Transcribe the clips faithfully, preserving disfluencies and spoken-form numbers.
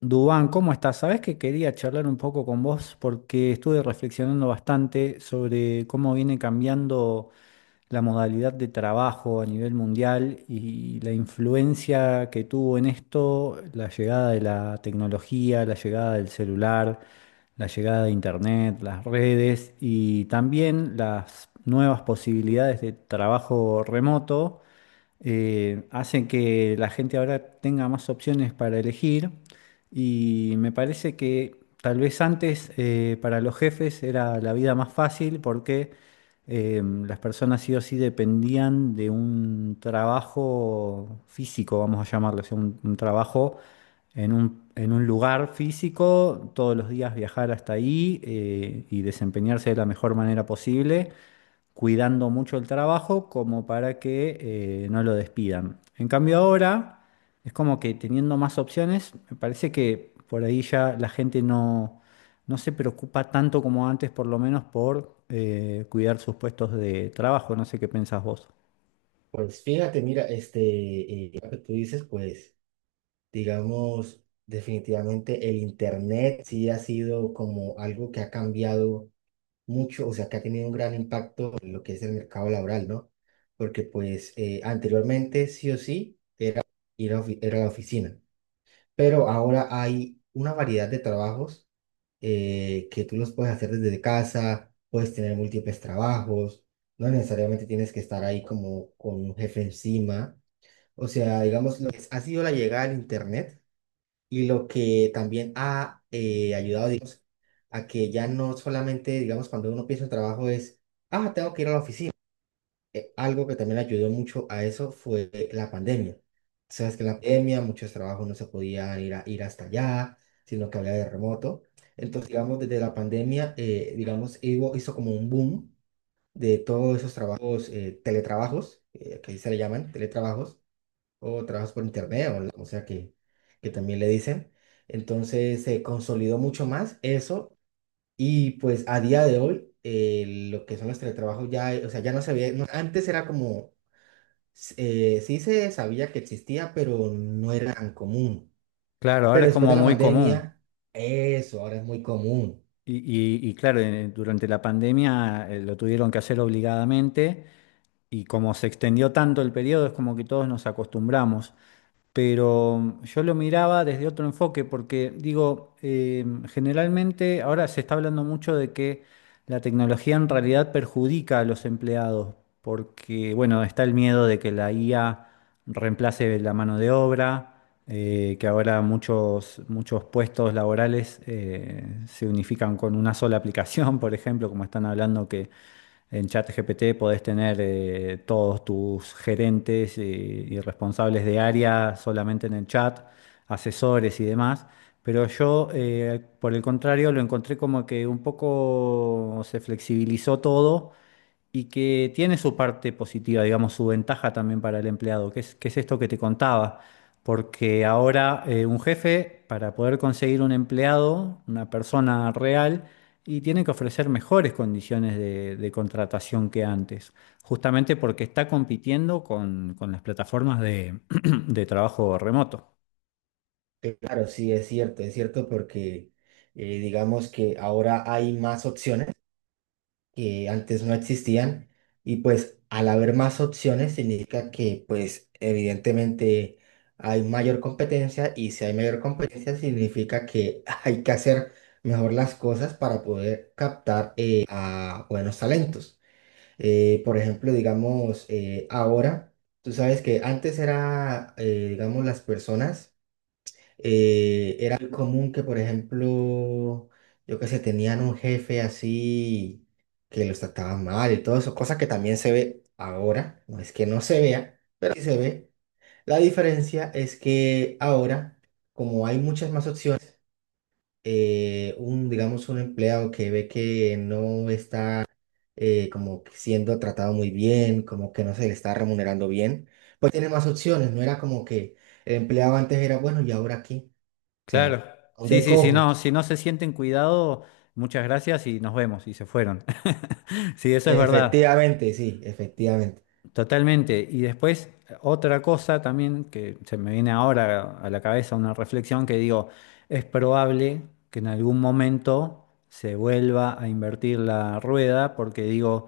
Dubán, ¿cómo estás? Sabés que quería charlar un poco con vos porque estuve reflexionando bastante sobre cómo viene cambiando la modalidad de trabajo a nivel mundial y la influencia que tuvo en esto la llegada de la tecnología, la llegada del celular, la llegada de Internet, las redes y también las nuevas posibilidades de trabajo remoto eh, hacen que la gente ahora tenga más opciones para elegir. Y me parece que tal vez antes, eh, para los jefes era la vida más fácil porque eh, las personas sí o sí dependían de un trabajo físico, vamos a llamarlo, o sea, un, un trabajo en un, en un lugar físico, todos los días viajar hasta ahí, eh, y desempeñarse de la mejor manera posible, cuidando mucho el trabajo como para que eh, no lo despidan. En cambio ahora es como que teniendo más opciones, me parece que por ahí ya la gente no, no se preocupa tanto como antes, por lo menos por eh, cuidar sus puestos de trabajo. No sé qué pensás vos. Pues fíjate, mira, este, eh, lo que tú dices, pues, digamos, definitivamente el Internet sí ha sido como algo que ha cambiado mucho, o sea, que ha tenido un gran impacto en lo que es el mercado laboral, ¿no? Porque, pues, eh, anteriormente sí o sí ir a ofi- era la oficina, pero ahora hay una variedad de trabajos eh, que tú los puedes hacer desde casa, puedes tener múltiples trabajos, no necesariamente tienes que estar ahí como con un jefe encima. O sea, digamos, lo que ha sido la llegada del Internet y lo que también ha eh, ayudado, digamos, a que ya no solamente, digamos, cuando uno piensa en trabajo es, ah, tengo que ir a la oficina. Eh, algo que también ayudó mucho a eso fue la pandemia. Sabes que en la pandemia muchos trabajos no se podían ir, a- ir hasta allá, sino que había de remoto. Entonces, digamos, desde la pandemia, eh, digamos, hizo, hizo como un boom de todos esos trabajos, eh, teletrabajos, eh, que ahí se le llaman teletrabajos o trabajas por internet, o, o sea que, que también le dicen. Entonces se consolidó mucho más eso y pues a día de hoy eh, lo que son los teletrabajos ya, eh, o sea, ya no se ve, no- antes era como, s- eh, sí se sabía que existía, pero no era tan común. Claro, ahora Pero es después de como la muy común. pandemia, eso ahora es muy común. Y, y- y claro, eh, durante la pandemia, eh, lo tuvieron que hacer obligadamente, y como se extendió tanto el periodo, es como que todos nos acostumbramos. Pero yo lo miraba desde otro enfoque, porque digo, eh, generalmente ahora se está hablando mucho de que la tecnología en realidad perjudica a los empleados, porque bueno, está el miedo de que la I A reemplace la mano de obra, eh, que ahora muchos, muchos puestos laborales eh, se unifican con una sola aplicación, por ejemplo, como están hablando que en ChatGPT podés tener eh, todos tus gerentes, eh, y responsables de área solamente en el chat, asesores y demás. Pero yo, eh, por el contrario, lo encontré como que un poco se flexibilizó todo y que tiene su parte positiva, digamos, su ventaja también para el empleado, que es, que es esto que te contaba, porque ahora, eh, un jefe, para poder conseguir un empleado, una persona real, y tiene que ofrecer mejores condiciones de, de contratación que antes, justamente porque está compitiendo con, con las plataformas de, de trabajo remoto. Claro, sí, es cierto, es cierto, porque eh, digamos que ahora hay más opciones que antes no existían, y pues al haber más opciones significa que, pues, evidentemente hay mayor competencia, y si hay mayor competencia significa que hay que hacer mejor las cosas para poder captar eh, a buenos talentos. Eh, por ejemplo, digamos, eh, ahora, tú sabes que antes era, eh, digamos, las personas, eh, era muy común que, por ejemplo, yo que sé, tenían un jefe así que los trataban mal y todo eso, cosa que también se ve ahora, no es que no se vea, pero sí se ve. La diferencia es que ahora, como hay muchas más opciones, eh, un, digamos, un empleado que ve que no está eh, como que siendo tratado muy bien, como que no se le está remunerando bien, pues tiene más opciones. No era como que el empleado antes era bueno y ahora aquí. O sea, Claro. Sí, de sí, si cojo. no, si no se sienten cuidado, muchas gracias y nos vemos, y se fueron. Sí, eso es verdad. Efectivamente, sí, efectivamente. Totalmente. Y después, otra cosa también que se me viene ahora a la cabeza, una reflexión que digo, es probable que en algún momento se vuelva a invertir la rueda, porque digo,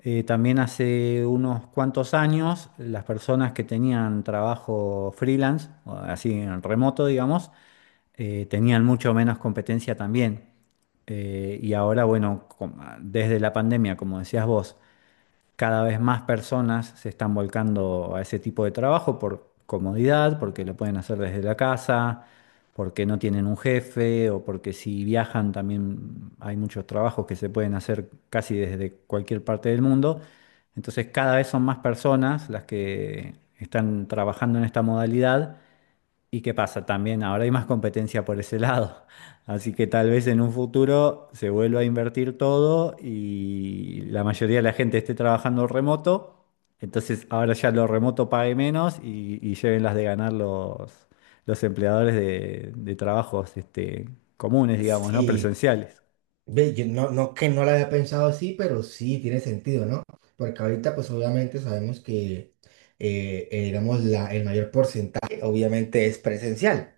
eh, también hace unos cuantos años las personas que tenían trabajo freelance, o así en remoto, digamos, eh, tenían mucho menos competencia también. Eh, y ahora, bueno, com- desde la pandemia, como decías vos, cada vez más personas se están volcando a ese tipo de trabajo por comodidad, porque lo pueden hacer desde la casa, porque no tienen un jefe o porque si viajan también hay muchos trabajos que se pueden hacer casi desde cualquier parte del mundo. Entonces cada vez son más personas las que están trabajando en esta modalidad. ¿Y qué pasa? También ahora hay más competencia por ese lado. Así que tal vez en un futuro se vuelva a invertir todo y la mayoría de la gente esté trabajando remoto. Entonces ahora ya lo remoto pague menos, y, y lleven las de ganar los, los empleadores de, de trabajos este, comunes, digamos, ¿no? Sí, Presenciales. ve, yo no, no que no la había pensado así, pero sí tiene sentido, ¿no? Porque ahorita, pues obviamente sabemos que, eh, eh, digamos, la, el mayor porcentaje obviamente es presencial,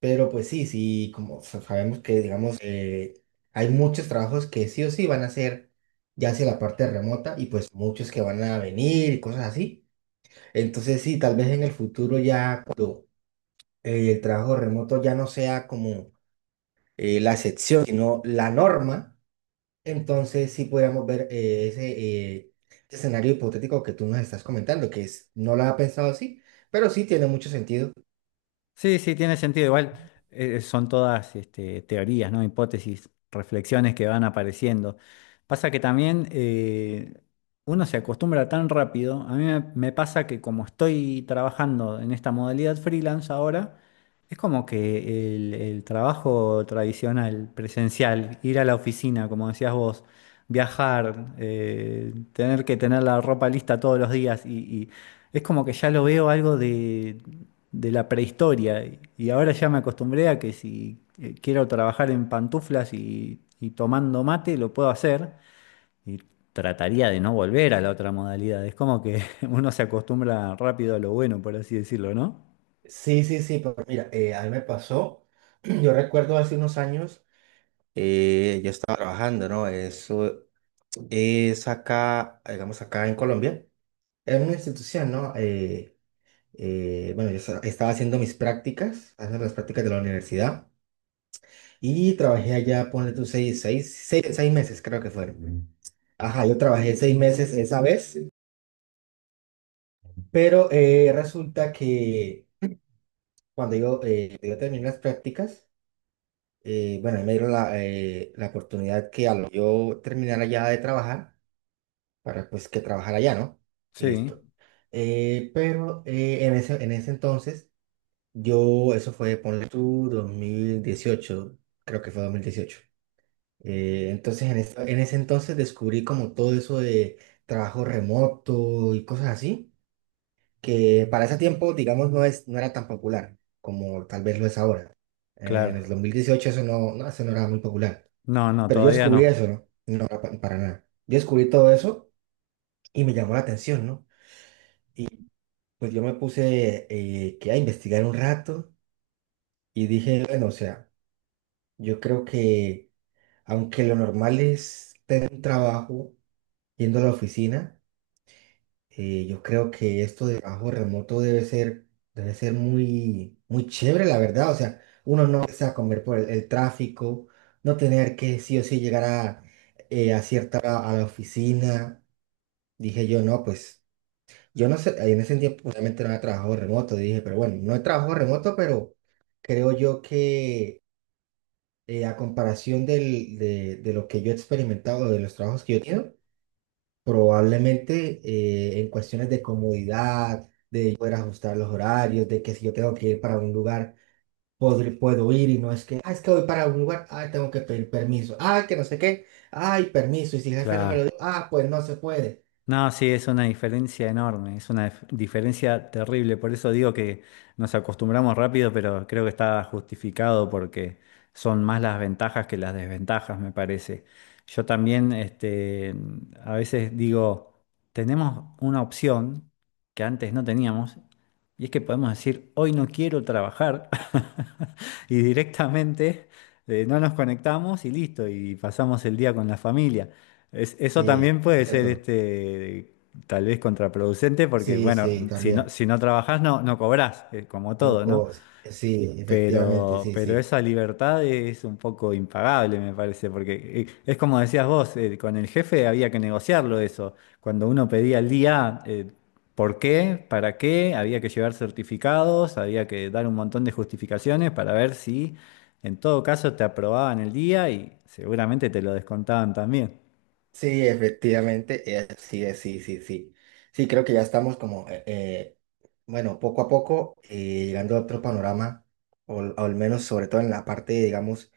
pero pues sí, sí, como sa- sabemos que, digamos, eh, hay muchos trabajos que sí o sí van a ser ya hacia la parte remota, y pues muchos que van a venir y cosas así. Entonces sí, tal vez en el futuro ya eh, el trabajo remoto ya no sea como eh, la excepción, sino la norma, entonces sí podríamos ver eh, ese eh, escenario hipotético que tú nos estás comentando, que es, no lo había pensado así, pero sí tiene mucho sentido. Sí, sí, tiene sentido. Igual, eh, son todas este, teorías, ¿no? Hipótesis, reflexiones que van apareciendo. Pasa que también, eh, uno se acostumbra tan rápido. A mí me, me pasa que como estoy trabajando en esta modalidad freelance ahora, es como que el, el trabajo tradicional, presencial, ir a la oficina, como decías vos, viajar, eh, tener que tener la ropa lista todos los días y y- es como que ya lo veo algo de, de la prehistoria. Y ahora ya me acostumbré a que si, eh, quiero trabajar en pantuflas y, y tomando mate, lo puedo hacer. Y trataría de no volver a la otra modalidad. Es como que uno se acostumbra rápido a lo bueno, por así decirlo, ¿no? Sí, sí, sí, pero mira, eh, a mí me pasó, yo recuerdo hace unos años, eh, yo estaba trabajando, ¿no? Eso es acá, digamos acá en Colombia, en una institución, ¿no? Eh, eh, bueno, yo esta- estaba haciendo mis prácticas, haciendo las prácticas de la universidad. Y trabajé allá, ponle tú seis, seis, seis, seis meses, creo que fueron. Ajá, yo trabajé seis meses esa vez, pero eh, resulta que cuando yo, eh, yo terminé las prácticas, eh, bueno, ahí me dieron la, eh, la oportunidad que al yo terminar allá de trabajar, para pues que trabajar allá, ¿no? Sí, Listo. Eh, pero eh, en ese, en ese entonces, yo, eso fue, ponle tú, dos mil dieciocho, creo que fue dos mil dieciocho. Eh, entonces, en, esta- en ese entonces descubrí como todo eso de trabajo remoto y cosas así, que para ese tiempo, digamos, no es, no era tan popular como tal vez lo es ahora. Eh, en el claro. dos mil dieciocho eso no, no, eso no era muy popular. No, no, Pero yo todavía descubrí no. eso, ¿no? No era pa- para nada. Yo descubrí todo eso y me llamó la atención, ¿no? Pues yo me puse eh, que a investigar un rato y dije, bueno, o sea, yo creo que aunque lo normal es tener un trabajo yendo a la oficina, Eh, yo creo que esto de trabajo remoto debe ser, debe ser muy, muy chévere, la verdad. O sea, uno no se va a comer por el, el tráfico, no tener que sí o sí llegar a, eh, a cierta hora a la oficina. Dije yo, no, pues yo no sé, en ese tiempo realmente no había trabajo remoto. Dije, pero bueno, no he trabajo remoto, pero creo yo que eh, a comparación del, de, de lo que yo he experimentado, de los trabajos que yo he tenido, probablemente eh, en cuestiones de comodidad poder ajustar los horarios, de que si yo tengo que ir para un lugar, podr- puedo ir, y no es que, ah, es que voy para un lugar, ah, tengo que pedir permiso, ah, que no sé qué, ay, permiso, y si el jefe no me lo dio, Claro. ah, pues no se puede. No, sí, es una diferencia enorme, es una dif- diferencia terrible. Por eso digo que nos acostumbramos rápido, pero creo que está justificado porque son más las ventajas que las desventajas, me parece. Yo también, este, a veces digo, tenemos una opción que antes no teníamos, y es que podemos decir, hoy no quiero trabajar, y directamente, eh, no nos conectamos y listo, y pasamos el día con la familia. Es- eso Sí, también es puede ser cierto. este, tal vez contraproducente, porque Sí, bueno, sí, si no, también. si no trabajás no, no cobrás, eh, como todo, ¿no? Loco, sí, efectivamente, Pero, sí, pero sí. esa libertad es un poco impagable, me parece, porque, eh, es como decías vos, eh, con el jefe había que negociarlo eso. Cuando uno pedía el día, eh, ¿por qué? ¿Para qué? Había que llevar certificados, había que dar un montón de justificaciones para ver si en todo caso te aprobaban el día y seguramente te lo descontaban también. Sí, efectivamente, eh, sí, eh, sí, sí, sí. Sí, creo que ya estamos como, eh, eh, bueno, poco a poco eh, llegando a otro panorama, o, o al menos sobre todo en la parte, digamos,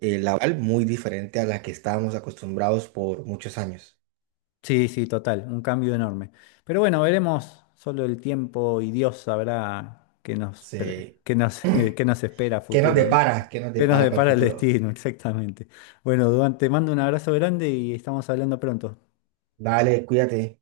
eh, laboral, muy diferente a la que estábamos acostumbrados por muchos años. Sí, sí, total, un cambio enorme. Pero bueno, veremos, solo el tiempo y Dios sabrá qué nos, pre- Se- qué nos, qué nos espera a ¿Qué nos futuro, ¿no? depara? ¿Qué nos ¿Qué nos depara para el depara el futuro? destino, exactamente? Bueno, Duan, te mando un abrazo grande y estamos hablando pronto. Dale, cuídate.